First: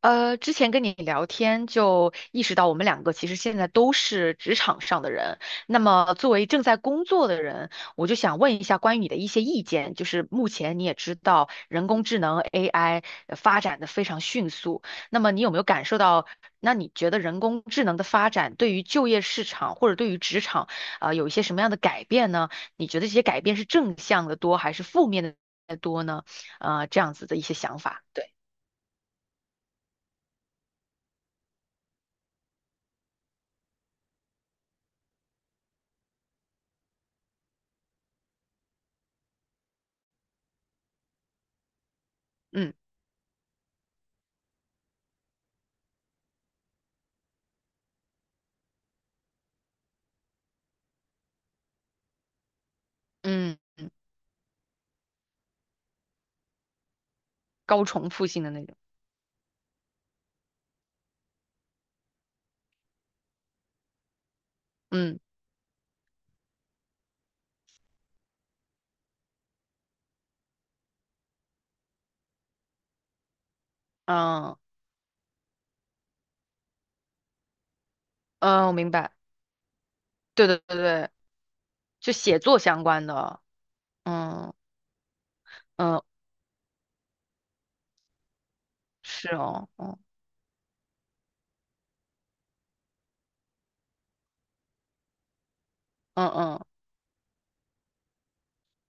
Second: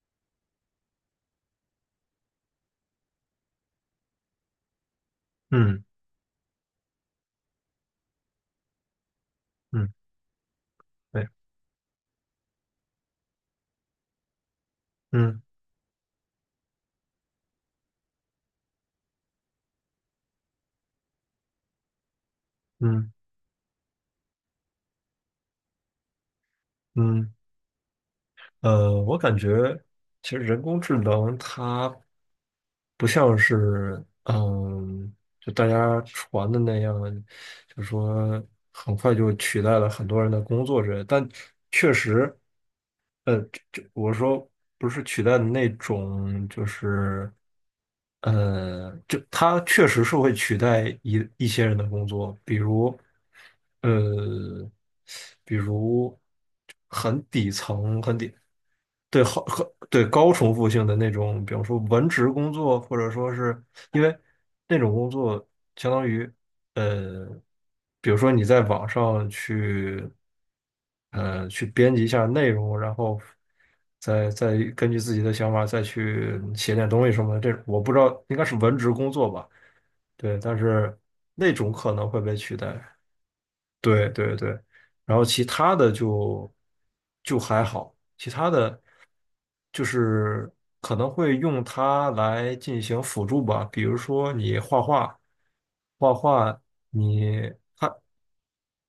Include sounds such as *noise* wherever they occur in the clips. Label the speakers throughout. Speaker 1: 之前跟你聊天就意识到，我们两个其实现在都是职场上的人。那
Speaker 2: 嗯
Speaker 1: 么，作为正在工作的人，我就想问一下关于你的一些意
Speaker 2: 嗯，
Speaker 1: 见。就是目前你也知
Speaker 2: 对，
Speaker 1: 道，人工智能 AI 发展的非常迅速。那么，
Speaker 2: 嗯
Speaker 1: 你有没有感受到？那你觉得人工智能的发展对于就业市场或者对于职场，有一些什么样的改变呢？你觉得
Speaker 2: 嗯
Speaker 1: 这些改变是正向的多还是负面的多呢？这样子
Speaker 2: 嗯，
Speaker 1: 的一些想法。对，
Speaker 2: 我感觉其实人工智能它不像是就大家传的那样，就说很快就取代了很多人的工作之类的，但确实，
Speaker 1: 嗯
Speaker 2: 就这我说不是取代的那种，就是。就它确实是会取代一些人的工作，比如，
Speaker 1: 嗯。
Speaker 2: 呃，比如很底
Speaker 1: 高
Speaker 2: 层、
Speaker 1: 重复性的那种。
Speaker 2: 对，好，很对高重复性的那种，比方说文职工作，或者说是因为那种工
Speaker 1: 嗯
Speaker 2: 作相当于。呃，比如说你在网上去去编辑一下内容，然后再
Speaker 1: 嗯
Speaker 2: 再根据自己的想法再去写点东西什么的，这我不知道应该是
Speaker 1: 嗯，我
Speaker 2: 文职
Speaker 1: 明
Speaker 2: 工
Speaker 1: 白。
Speaker 2: 作吧？对，
Speaker 1: 对
Speaker 2: 但
Speaker 1: 对对
Speaker 2: 是
Speaker 1: 对，
Speaker 2: 那种可能
Speaker 1: 就
Speaker 2: 会被
Speaker 1: 写
Speaker 2: 取
Speaker 1: 作
Speaker 2: 代。
Speaker 1: 相关的。
Speaker 2: 对对对，
Speaker 1: 嗯
Speaker 2: 然后其他的
Speaker 1: 嗯，
Speaker 2: 就就还好，其他的
Speaker 1: 是哦。
Speaker 2: 就
Speaker 1: 嗯
Speaker 2: 是可能会用它来进行辅助吧，比如说你画画，画
Speaker 1: 嗯
Speaker 2: 画
Speaker 1: 嗯
Speaker 2: 你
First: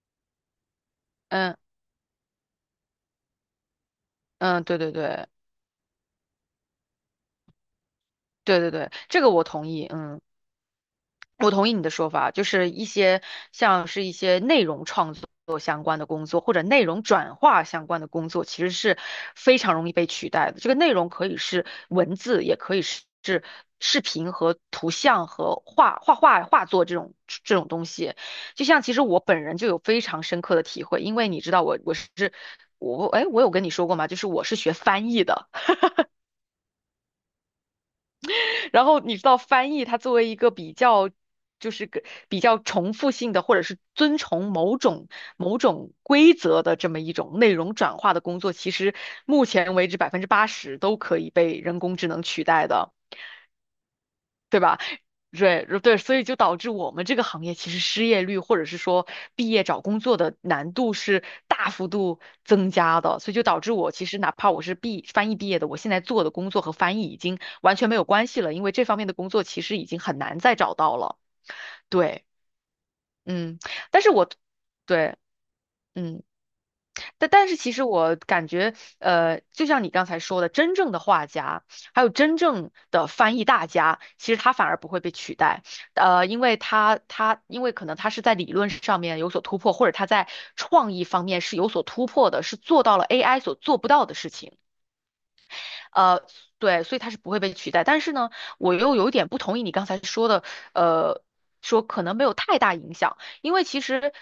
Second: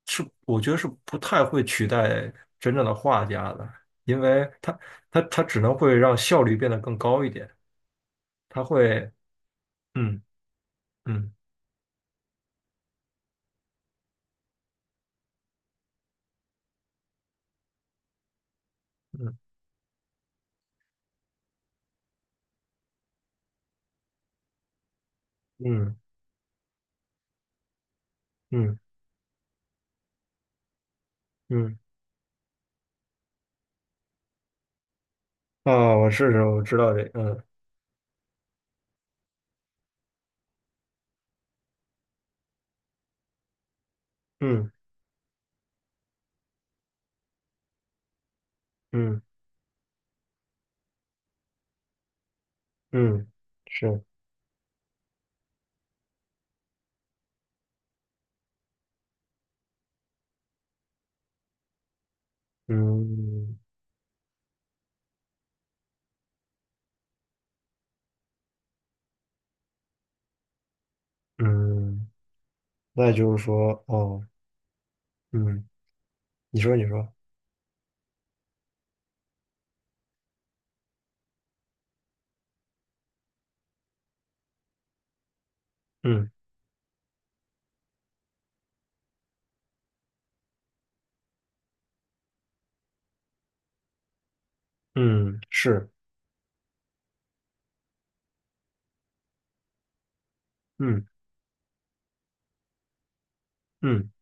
Speaker 2: 是我觉得是不太
Speaker 1: 嗯
Speaker 2: 会取代真正的画家的，因为
Speaker 1: 嗯，
Speaker 2: 它
Speaker 1: 对对
Speaker 2: 它
Speaker 1: 对
Speaker 2: 它只能会让效率变得更高一点，
Speaker 1: 对
Speaker 2: 它
Speaker 1: 对对，
Speaker 2: 会
Speaker 1: 这个我同意。嗯。
Speaker 2: 嗯嗯
Speaker 1: 我同意你的说法，就是一些像是一些内容创作相关的工作，或者内容转化相关的工作，其实是
Speaker 2: 嗯
Speaker 1: 非常容易被取代的。这个内容可以是文字，也可以是视频和图像和
Speaker 2: 嗯
Speaker 1: 画画画画作这种东西。就
Speaker 2: 嗯嗯
Speaker 1: 像其实我本人就有非常深刻的体会，因为你知道
Speaker 2: 嗯
Speaker 1: 我我是我哎我有跟你说过吗？就是我是学翻译的。
Speaker 2: 啊，我试试，我知道这
Speaker 1: 然后你知道翻译，它作为一个比较，就是个比较重复性的，或者是遵从
Speaker 2: 嗯
Speaker 1: 某种规则的这么一种内容转化的工作，其实
Speaker 2: 嗯
Speaker 1: 目前为止80%都可以被人工智能取代的，
Speaker 2: 嗯，是。
Speaker 1: 对吧？对对，所以就导致我们这个行业其实失业率或者是说毕业找工作的难度是大幅度增加的，所以就
Speaker 2: 嗯
Speaker 1: 导致我其实哪怕我是翻译毕业的，我现在做的工作和翻译已经完全没有关系了，因为这方面的工作其实已经很难再找到了。
Speaker 2: 嗯，
Speaker 1: 对，
Speaker 2: 那也就是
Speaker 1: 嗯，
Speaker 2: 说，
Speaker 1: 但是
Speaker 2: 哦，
Speaker 1: 我对，
Speaker 2: 嗯，
Speaker 1: 嗯。
Speaker 2: 你说，你说，
Speaker 1: 但是其实我感觉，就像你刚才说的，真正的画家，还有真正的翻译大家，其实他反而不会被取代，
Speaker 2: 嗯
Speaker 1: 因为可能他是在理论上面有所突破，或者他在创意方面是有所突破的，是做到了 AI 所做不到的事情。
Speaker 2: 嗯，是，
Speaker 1: 呃，对，所以它是不会被取代。但是呢，我又有点不同意你刚才说的，
Speaker 2: 嗯
Speaker 1: 呃，说可能没有太大影响，因为其
Speaker 2: 嗯
Speaker 1: 实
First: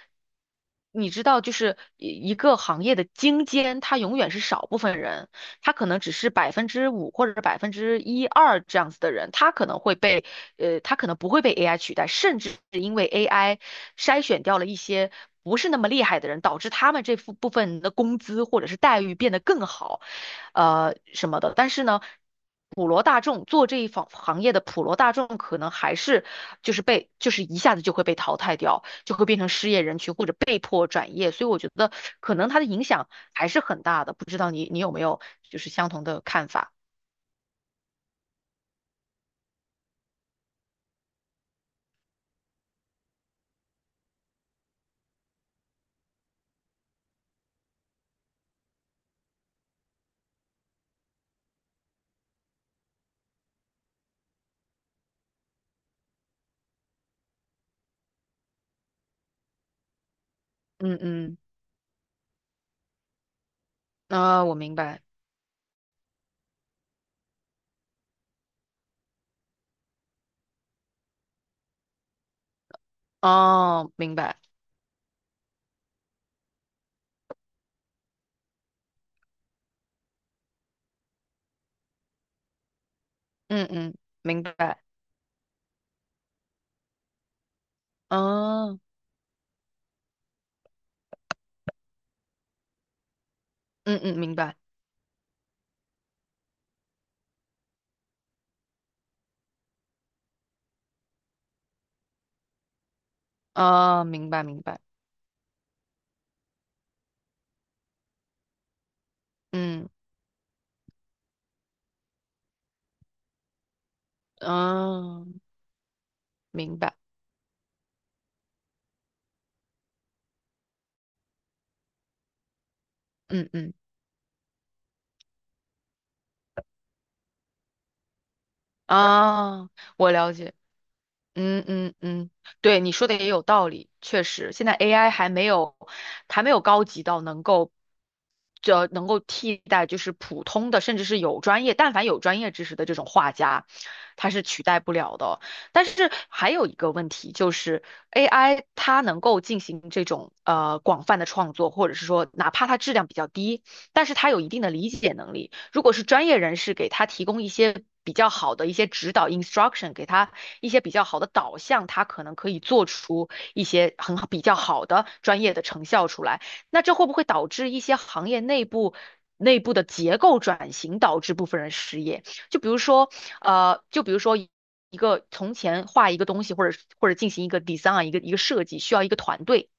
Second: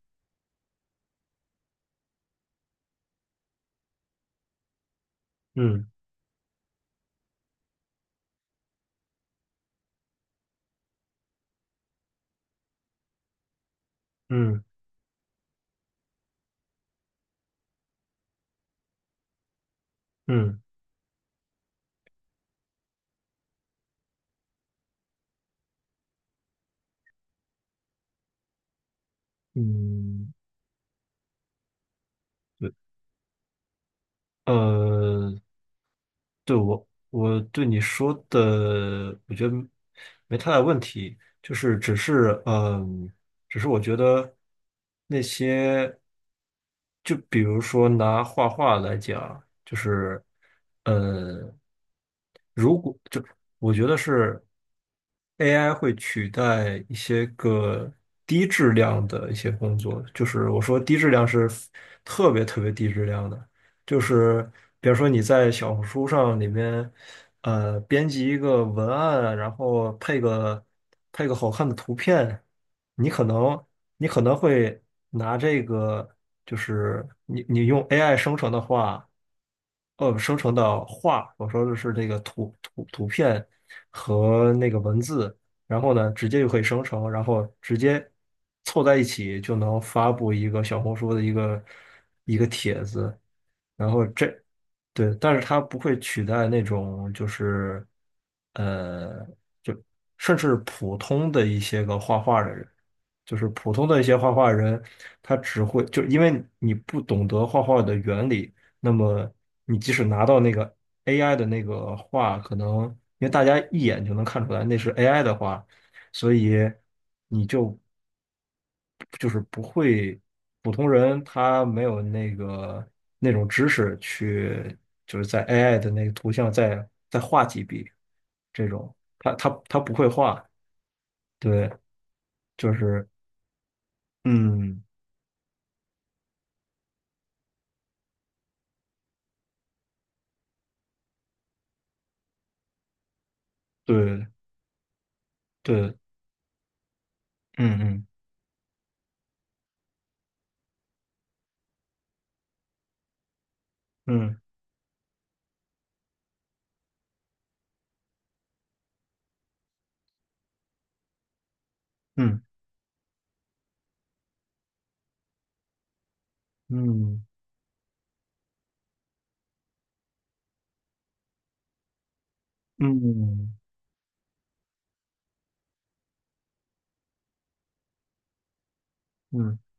Speaker 1: 你知道，就是一个行业的精尖，它永远是少部分人。他
Speaker 2: 嗯
Speaker 1: 可能只是5%或者是百分之一二这样子的人，他可能不会被 AI 取代，甚至是因为 AI 筛选掉
Speaker 2: 嗯
Speaker 1: 了一些不是那么厉害的人，导致他们这部分的工资或者是待遇变得更好，
Speaker 2: 嗯
Speaker 1: 什么的。但是呢。普罗大众做这一行业的普罗大众，可能还是就是被就是一下子就会被淘汰掉，就会变成
Speaker 2: 嗯，
Speaker 1: 失业人群或
Speaker 2: 嗯
Speaker 1: 者被迫转业，所以我觉得可能它的
Speaker 2: 对，
Speaker 1: 影响还是很大的。不知道你有没有
Speaker 2: 呃。
Speaker 1: 就是相同的看法？
Speaker 2: 我对你说的，我觉得没太大问题，就是只是只是我觉得那些，就比如说拿画画来讲，就是呃，如果就我觉得是 AI 会取代一些个低质量的一些工作，就是我说低
Speaker 1: 嗯
Speaker 2: 质量
Speaker 1: 嗯，
Speaker 2: 是特别特别低质量的。就
Speaker 1: 啊、
Speaker 2: 是
Speaker 1: 我明
Speaker 2: 比如
Speaker 1: 白，
Speaker 2: 说你在小红书上里面，编辑一个文案，然后配个配个好看的图片，你可能
Speaker 1: 哦，
Speaker 2: 你
Speaker 1: 明
Speaker 2: 可能
Speaker 1: 白，
Speaker 2: 会拿这个，就是你用 AI 生成的话，生成的画，我说的是这个图片
Speaker 1: 嗯嗯，明
Speaker 2: 和那个
Speaker 1: 白，
Speaker 2: 文字，然后呢，直接就可以生成，然后直接
Speaker 1: 哦，
Speaker 2: 凑在一起就能发布一个小红书的一个帖子。然
Speaker 1: 嗯
Speaker 2: 后
Speaker 1: 嗯，
Speaker 2: 这，
Speaker 1: 明白，
Speaker 2: 对，但是它不会取代那种就是，呃，就甚至普通的一些个画画的人，就是普通的一
Speaker 1: 哦，
Speaker 2: 些
Speaker 1: 明
Speaker 2: 画
Speaker 1: 白
Speaker 2: 画
Speaker 1: 明白，
Speaker 2: 人，他只会就因为你不懂得画画的原理，那么你
Speaker 1: 嗯，
Speaker 2: 即使拿到那个 AI 的那个画，可能因为大家一眼就能看出来那是 AI
Speaker 1: 哦，
Speaker 2: 的画，所以。
Speaker 1: 明白，
Speaker 2: 你就。就是不会，普通人他没有那个那种
Speaker 1: 嗯
Speaker 2: 知
Speaker 1: 嗯，
Speaker 2: 识去，就是在 AI 的那个图像再画几笔这种，他他
Speaker 1: 啊、
Speaker 2: 他不会
Speaker 1: 我了
Speaker 2: 画，
Speaker 1: 解。嗯
Speaker 2: 对，
Speaker 1: 嗯嗯，
Speaker 2: 就
Speaker 1: 对，你说
Speaker 2: 是
Speaker 1: 的也有道理，确实，现在
Speaker 2: 嗯，
Speaker 1: AI 还没有高级到能够，就能够替代就是普通的，甚至是有专业，但凡有专业知识的这种画家，
Speaker 2: 对
Speaker 1: 他是取代不了的哦。但
Speaker 2: 对，
Speaker 1: 是还有一个问题就
Speaker 2: 嗯
Speaker 1: 是
Speaker 2: 嗯
Speaker 1: AI 它能够进行这种广泛的创作，或者是说哪怕它质量比较低，但是它
Speaker 2: 嗯
Speaker 1: 有一定的理解能力。如果是专业人士给他提供一些比较好的一些指导 instruction，给他一些比较好的导向，它可能
Speaker 2: 嗯
Speaker 1: 可以做出一些很好比较好的专业的成效出来。那这会不会导致一些行业内部？内部的结构转型导致部分人失业，就比如说，
Speaker 2: 嗯
Speaker 1: 就比如说一个从前画一个东西，或者进行一个 design，一个设计，需要一个团
Speaker 2: 嗯
Speaker 1: 队，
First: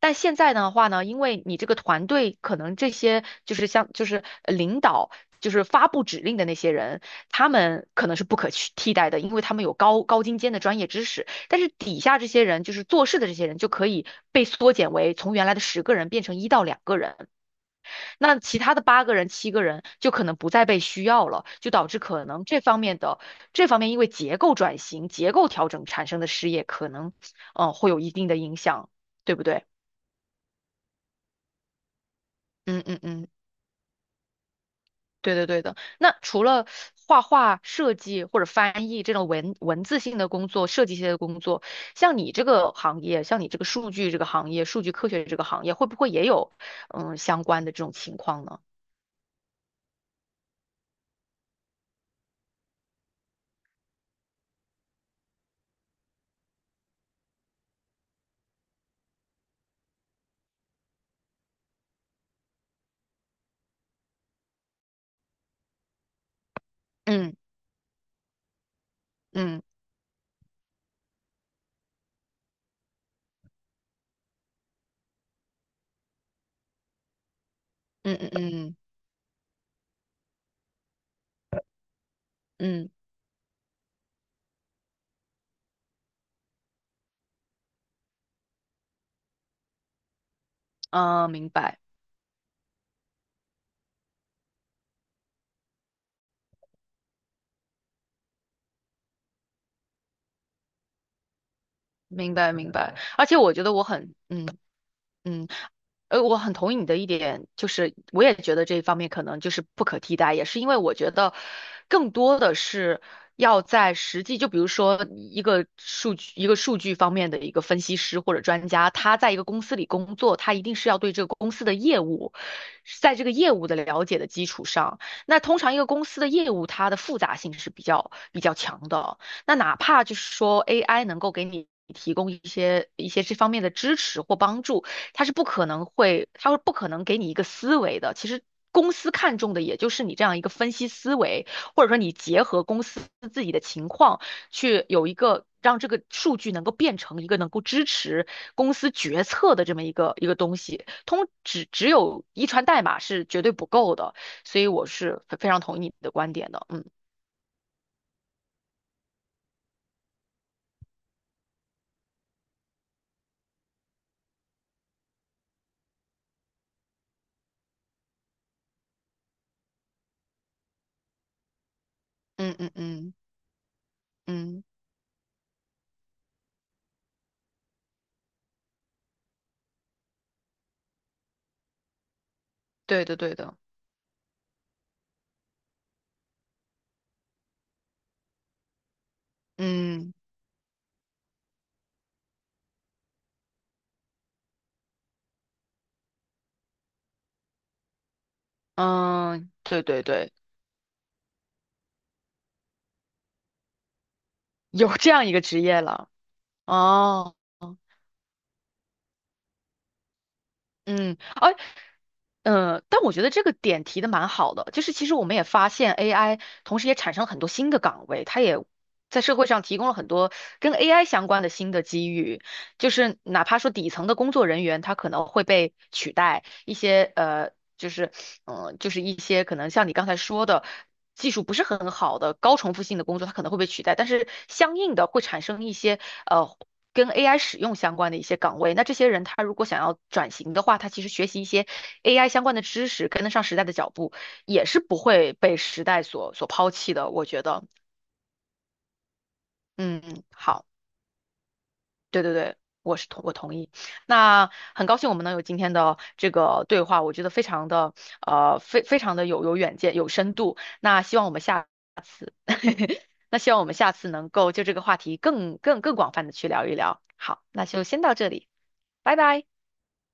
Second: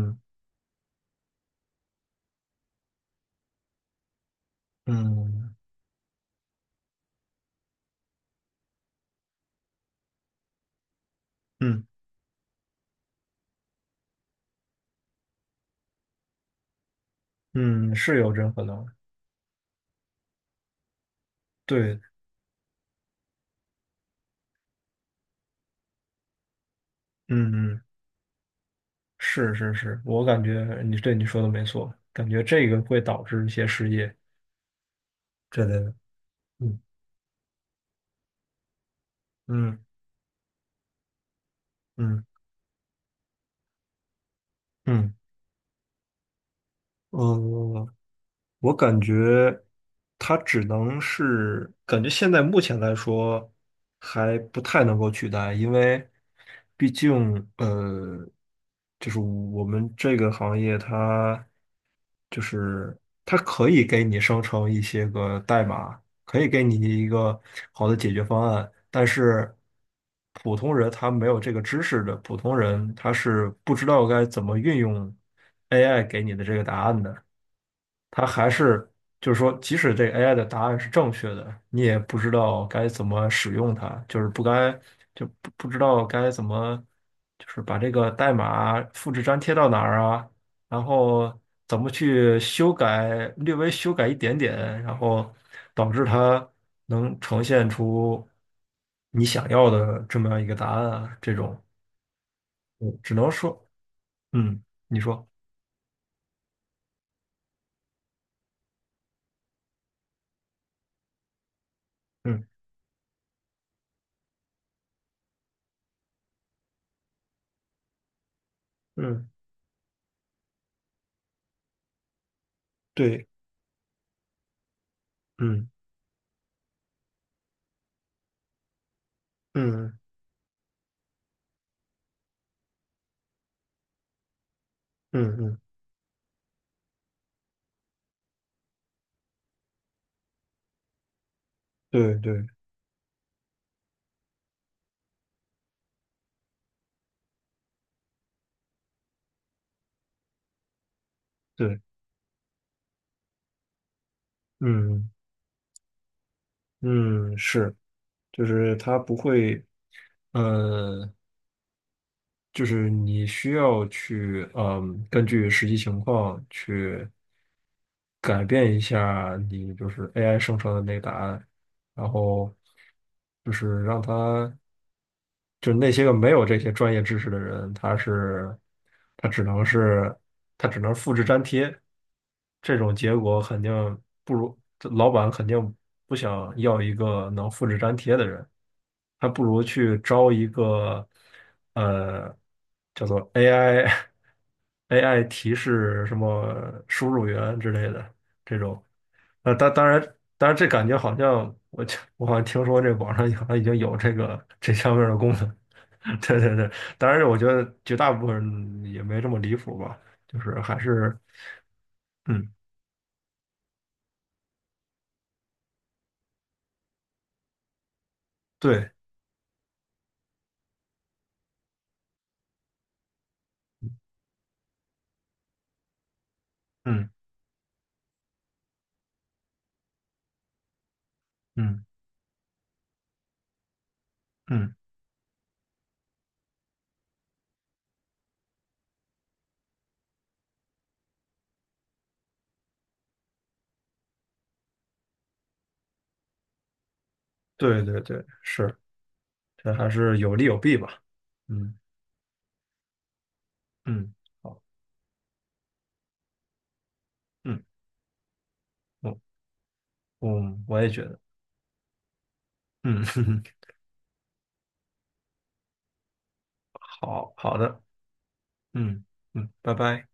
Speaker 1: 但现在的话呢，因为你这个团队可能这些就是像领导，就
Speaker 2: 嗯
Speaker 1: 是发布指令的那些人，他们可能是不可去替代的，因为他们有高精尖的专业知识。但是
Speaker 2: 嗯
Speaker 1: 底下这些人，就是做事的这些人，就可以被缩减为从原来的10个人变成1到2个人，
Speaker 2: 嗯，是有
Speaker 1: 那
Speaker 2: 这种
Speaker 1: 其
Speaker 2: 可
Speaker 1: 他的
Speaker 2: 能，
Speaker 1: 8个人、7个人就可能不再被需要了，就导致
Speaker 2: 对。
Speaker 1: 可能这方面因为结构转型、结构调整产生的失业，可能
Speaker 2: 嗯嗯，
Speaker 1: 会有一定的影响，对不
Speaker 2: 是
Speaker 1: 对？
Speaker 2: 是是，我感觉你对你说的没错，感觉这个
Speaker 1: 嗯嗯
Speaker 2: 会导
Speaker 1: 嗯。
Speaker 2: 致一些失业
Speaker 1: 对的，对
Speaker 2: 之类
Speaker 1: 的。
Speaker 2: 的。
Speaker 1: 那除了
Speaker 2: 嗯
Speaker 1: 画画、设计或者翻译这种文
Speaker 2: 嗯
Speaker 1: 文字性的工作、设计性的工作，像
Speaker 2: 嗯
Speaker 1: 你这个行业，像你这个数据这个行业、数据科
Speaker 2: 嗯，
Speaker 1: 学这个行业，会不会也有相关的这
Speaker 2: 哦、
Speaker 1: 种情况呢？
Speaker 2: 我感觉它只能是，感觉现在目前来说还不太能够取代，因为毕竟就是我们这个行业它就是它可以给你生成一些个代码，可以给你一
Speaker 1: 嗯
Speaker 2: 个好的解决方案，但是
Speaker 1: 嗯
Speaker 2: 普通人他没有这个知识的，普通人他是不知道该怎么运用 AI 给你的这个答案的。
Speaker 1: 嗯
Speaker 2: 它还
Speaker 1: 嗯
Speaker 2: 是就是说，即使这 AI 的答案是正确的，你也不知道
Speaker 1: 嗯
Speaker 2: 该
Speaker 1: 嗯，
Speaker 2: 怎么使用它，就是不该就不知道该怎么，就是把这个代码复制粘贴到哪儿啊，然
Speaker 1: 啊，
Speaker 2: 后
Speaker 1: 明
Speaker 2: 怎
Speaker 1: 白
Speaker 2: 么去修改，略微修改一点点，然后导致它能呈现出你想要的这么样一个答案啊，这种，
Speaker 1: 明白明白。
Speaker 2: 嗯只
Speaker 1: 而
Speaker 2: 能
Speaker 1: 且我觉
Speaker 2: 说，
Speaker 1: 得我很嗯
Speaker 2: 嗯，你说，
Speaker 1: 嗯。我很同意你的一点，就是我也觉得这一方面可能就是不可替代，也是因为我觉得更多
Speaker 2: 嗯
Speaker 1: 的是要在实际，就比如说一个数据方面的一个分析师或者专家，他
Speaker 2: 嗯，
Speaker 1: 在一个公司里工作，他一定是要对这个公司的业务，在这
Speaker 2: 对，
Speaker 1: 个业务的了解的基础上，那通
Speaker 2: 嗯
Speaker 1: 常一个公司的业务它的复杂性是比较强的，那哪
Speaker 2: 嗯
Speaker 1: 怕就是说 AI 能够给你，提供一些这方面的支持或帮助，
Speaker 2: 嗯嗯嗯。
Speaker 1: 它会不可能给你一个思维的。其实公司看重的也就是你这样一个分析思维，或者说你
Speaker 2: 对
Speaker 1: 结
Speaker 2: 对
Speaker 1: 合公司自己的情况去有一个让这个数据能够变成一个能够支持公司决策的这么一个东西。通只
Speaker 2: 对，
Speaker 1: 只有遗传代码是绝对不够的，所以我
Speaker 2: 嗯
Speaker 1: 是非常同意你的观点的。嗯
Speaker 2: 嗯，是，就是它不会，呃，就是你需要去，根据实际情况去改变一下你就是 AI 生成的那个答案，然后
Speaker 1: 嗯嗯嗯
Speaker 2: 就是让它
Speaker 1: 嗯，
Speaker 2: 就那些个没有这些专业知识的人，他只能是他只能复制粘贴，这种
Speaker 1: 对
Speaker 2: 结
Speaker 1: 的对
Speaker 2: 果
Speaker 1: 的，
Speaker 2: 肯定不如这老板肯定不想要一个能复制粘贴的人，还不如去
Speaker 1: 嗯
Speaker 2: 招一个呃叫做 AI *laughs* 提示什么输入员之类的。这种。
Speaker 1: 嗯
Speaker 2: 当
Speaker 1: 对
Speaker 2: 当然，
Speaker 1: 对对，
Speaker 2: 当然，这感觉好像我我好像听说这网上好像已经有这个这
Speaker 1: 有
Speaker 2: 方面
Speaker 1: 这
Speaker 2: 的
Speaker 1: 样
Speaker 2: 功
Speaker 1: 一个
Speaker 2: 能。
Speaker 1: 职业了
Speaker 2: *laughs* 对对对，当然，
Speaker 1: 哦。
Speaker 2: 我觉得绝大部分人也没这么离谱吧，就是还是，
Speaker 1: 嗯，
Speaker 2: 嗯，
Speaker 1: 但我觉得这个点提的蛮好的，就是其实我们也发现 AI，同时也产生了很多新的岗位，它也
Speaker 2: 对，
Speaker 1: 在社会上提供了很多跟 AI 相关的新的机遇，就是哪怕说底层的工作人员，他可能会被取代，一
Speaker 2: 嗯
Speaker 1: 些呃，就是嗯、呃就是一些可能像你刚才说的。技术不是
Speaker 2: 嗯
Speaker 1: 很好的高重复性的工作，它可能会被取代，但是
Speaker 2: 嗯，
Speaker 1: 相应的会产生一些呃跟 AI 使用相关的一些岗位。那这些人他如果想要转型的话，他其实学习一些 AI 相关的知识，跟得上时代的脚步，也是不会被时代所抛弃的。我觉得，
Speaker 2: 对对对，是，这还
Speaker 1: 嗯，
Speaker 2: 是有利有
Speaker 1: 好，
Speaker 2: 弊吧，嗯
Speaker 1: 对对对。我同意，
Speaker 2: 嗯，
Speaker 1: 那
Speaker 2: 好，
Speaker 1: 很高兴我们能有今天的这个对话，我觉得非
Speaker 2: 嗯，
Speaker 1: 常的呃非非
Speaker 2: 我
Speaker 1: 常的有远见有深度。
Speaker 2: 嗯，我也觉
Speaker 1: 那希
Speaker 2: 得，
Speaker 1: 望我们下 *laughs*
Speaker 2: 嗯，
Speaker 1: 那
Speaker 2: *laughs*
Speaker 1: 希望我们下次能够就这个话题更广泛的去聊一聊。
Speaker 2: 好
Speaker 1: 好，
Speaker 2: 好
Speaker 1: 那
Speaker 2: 的，
Speaker 1: 就先到这里，
Speaker 2: 嗯
Speaker 1: 拜拜。
Speaker 2: 拜拜。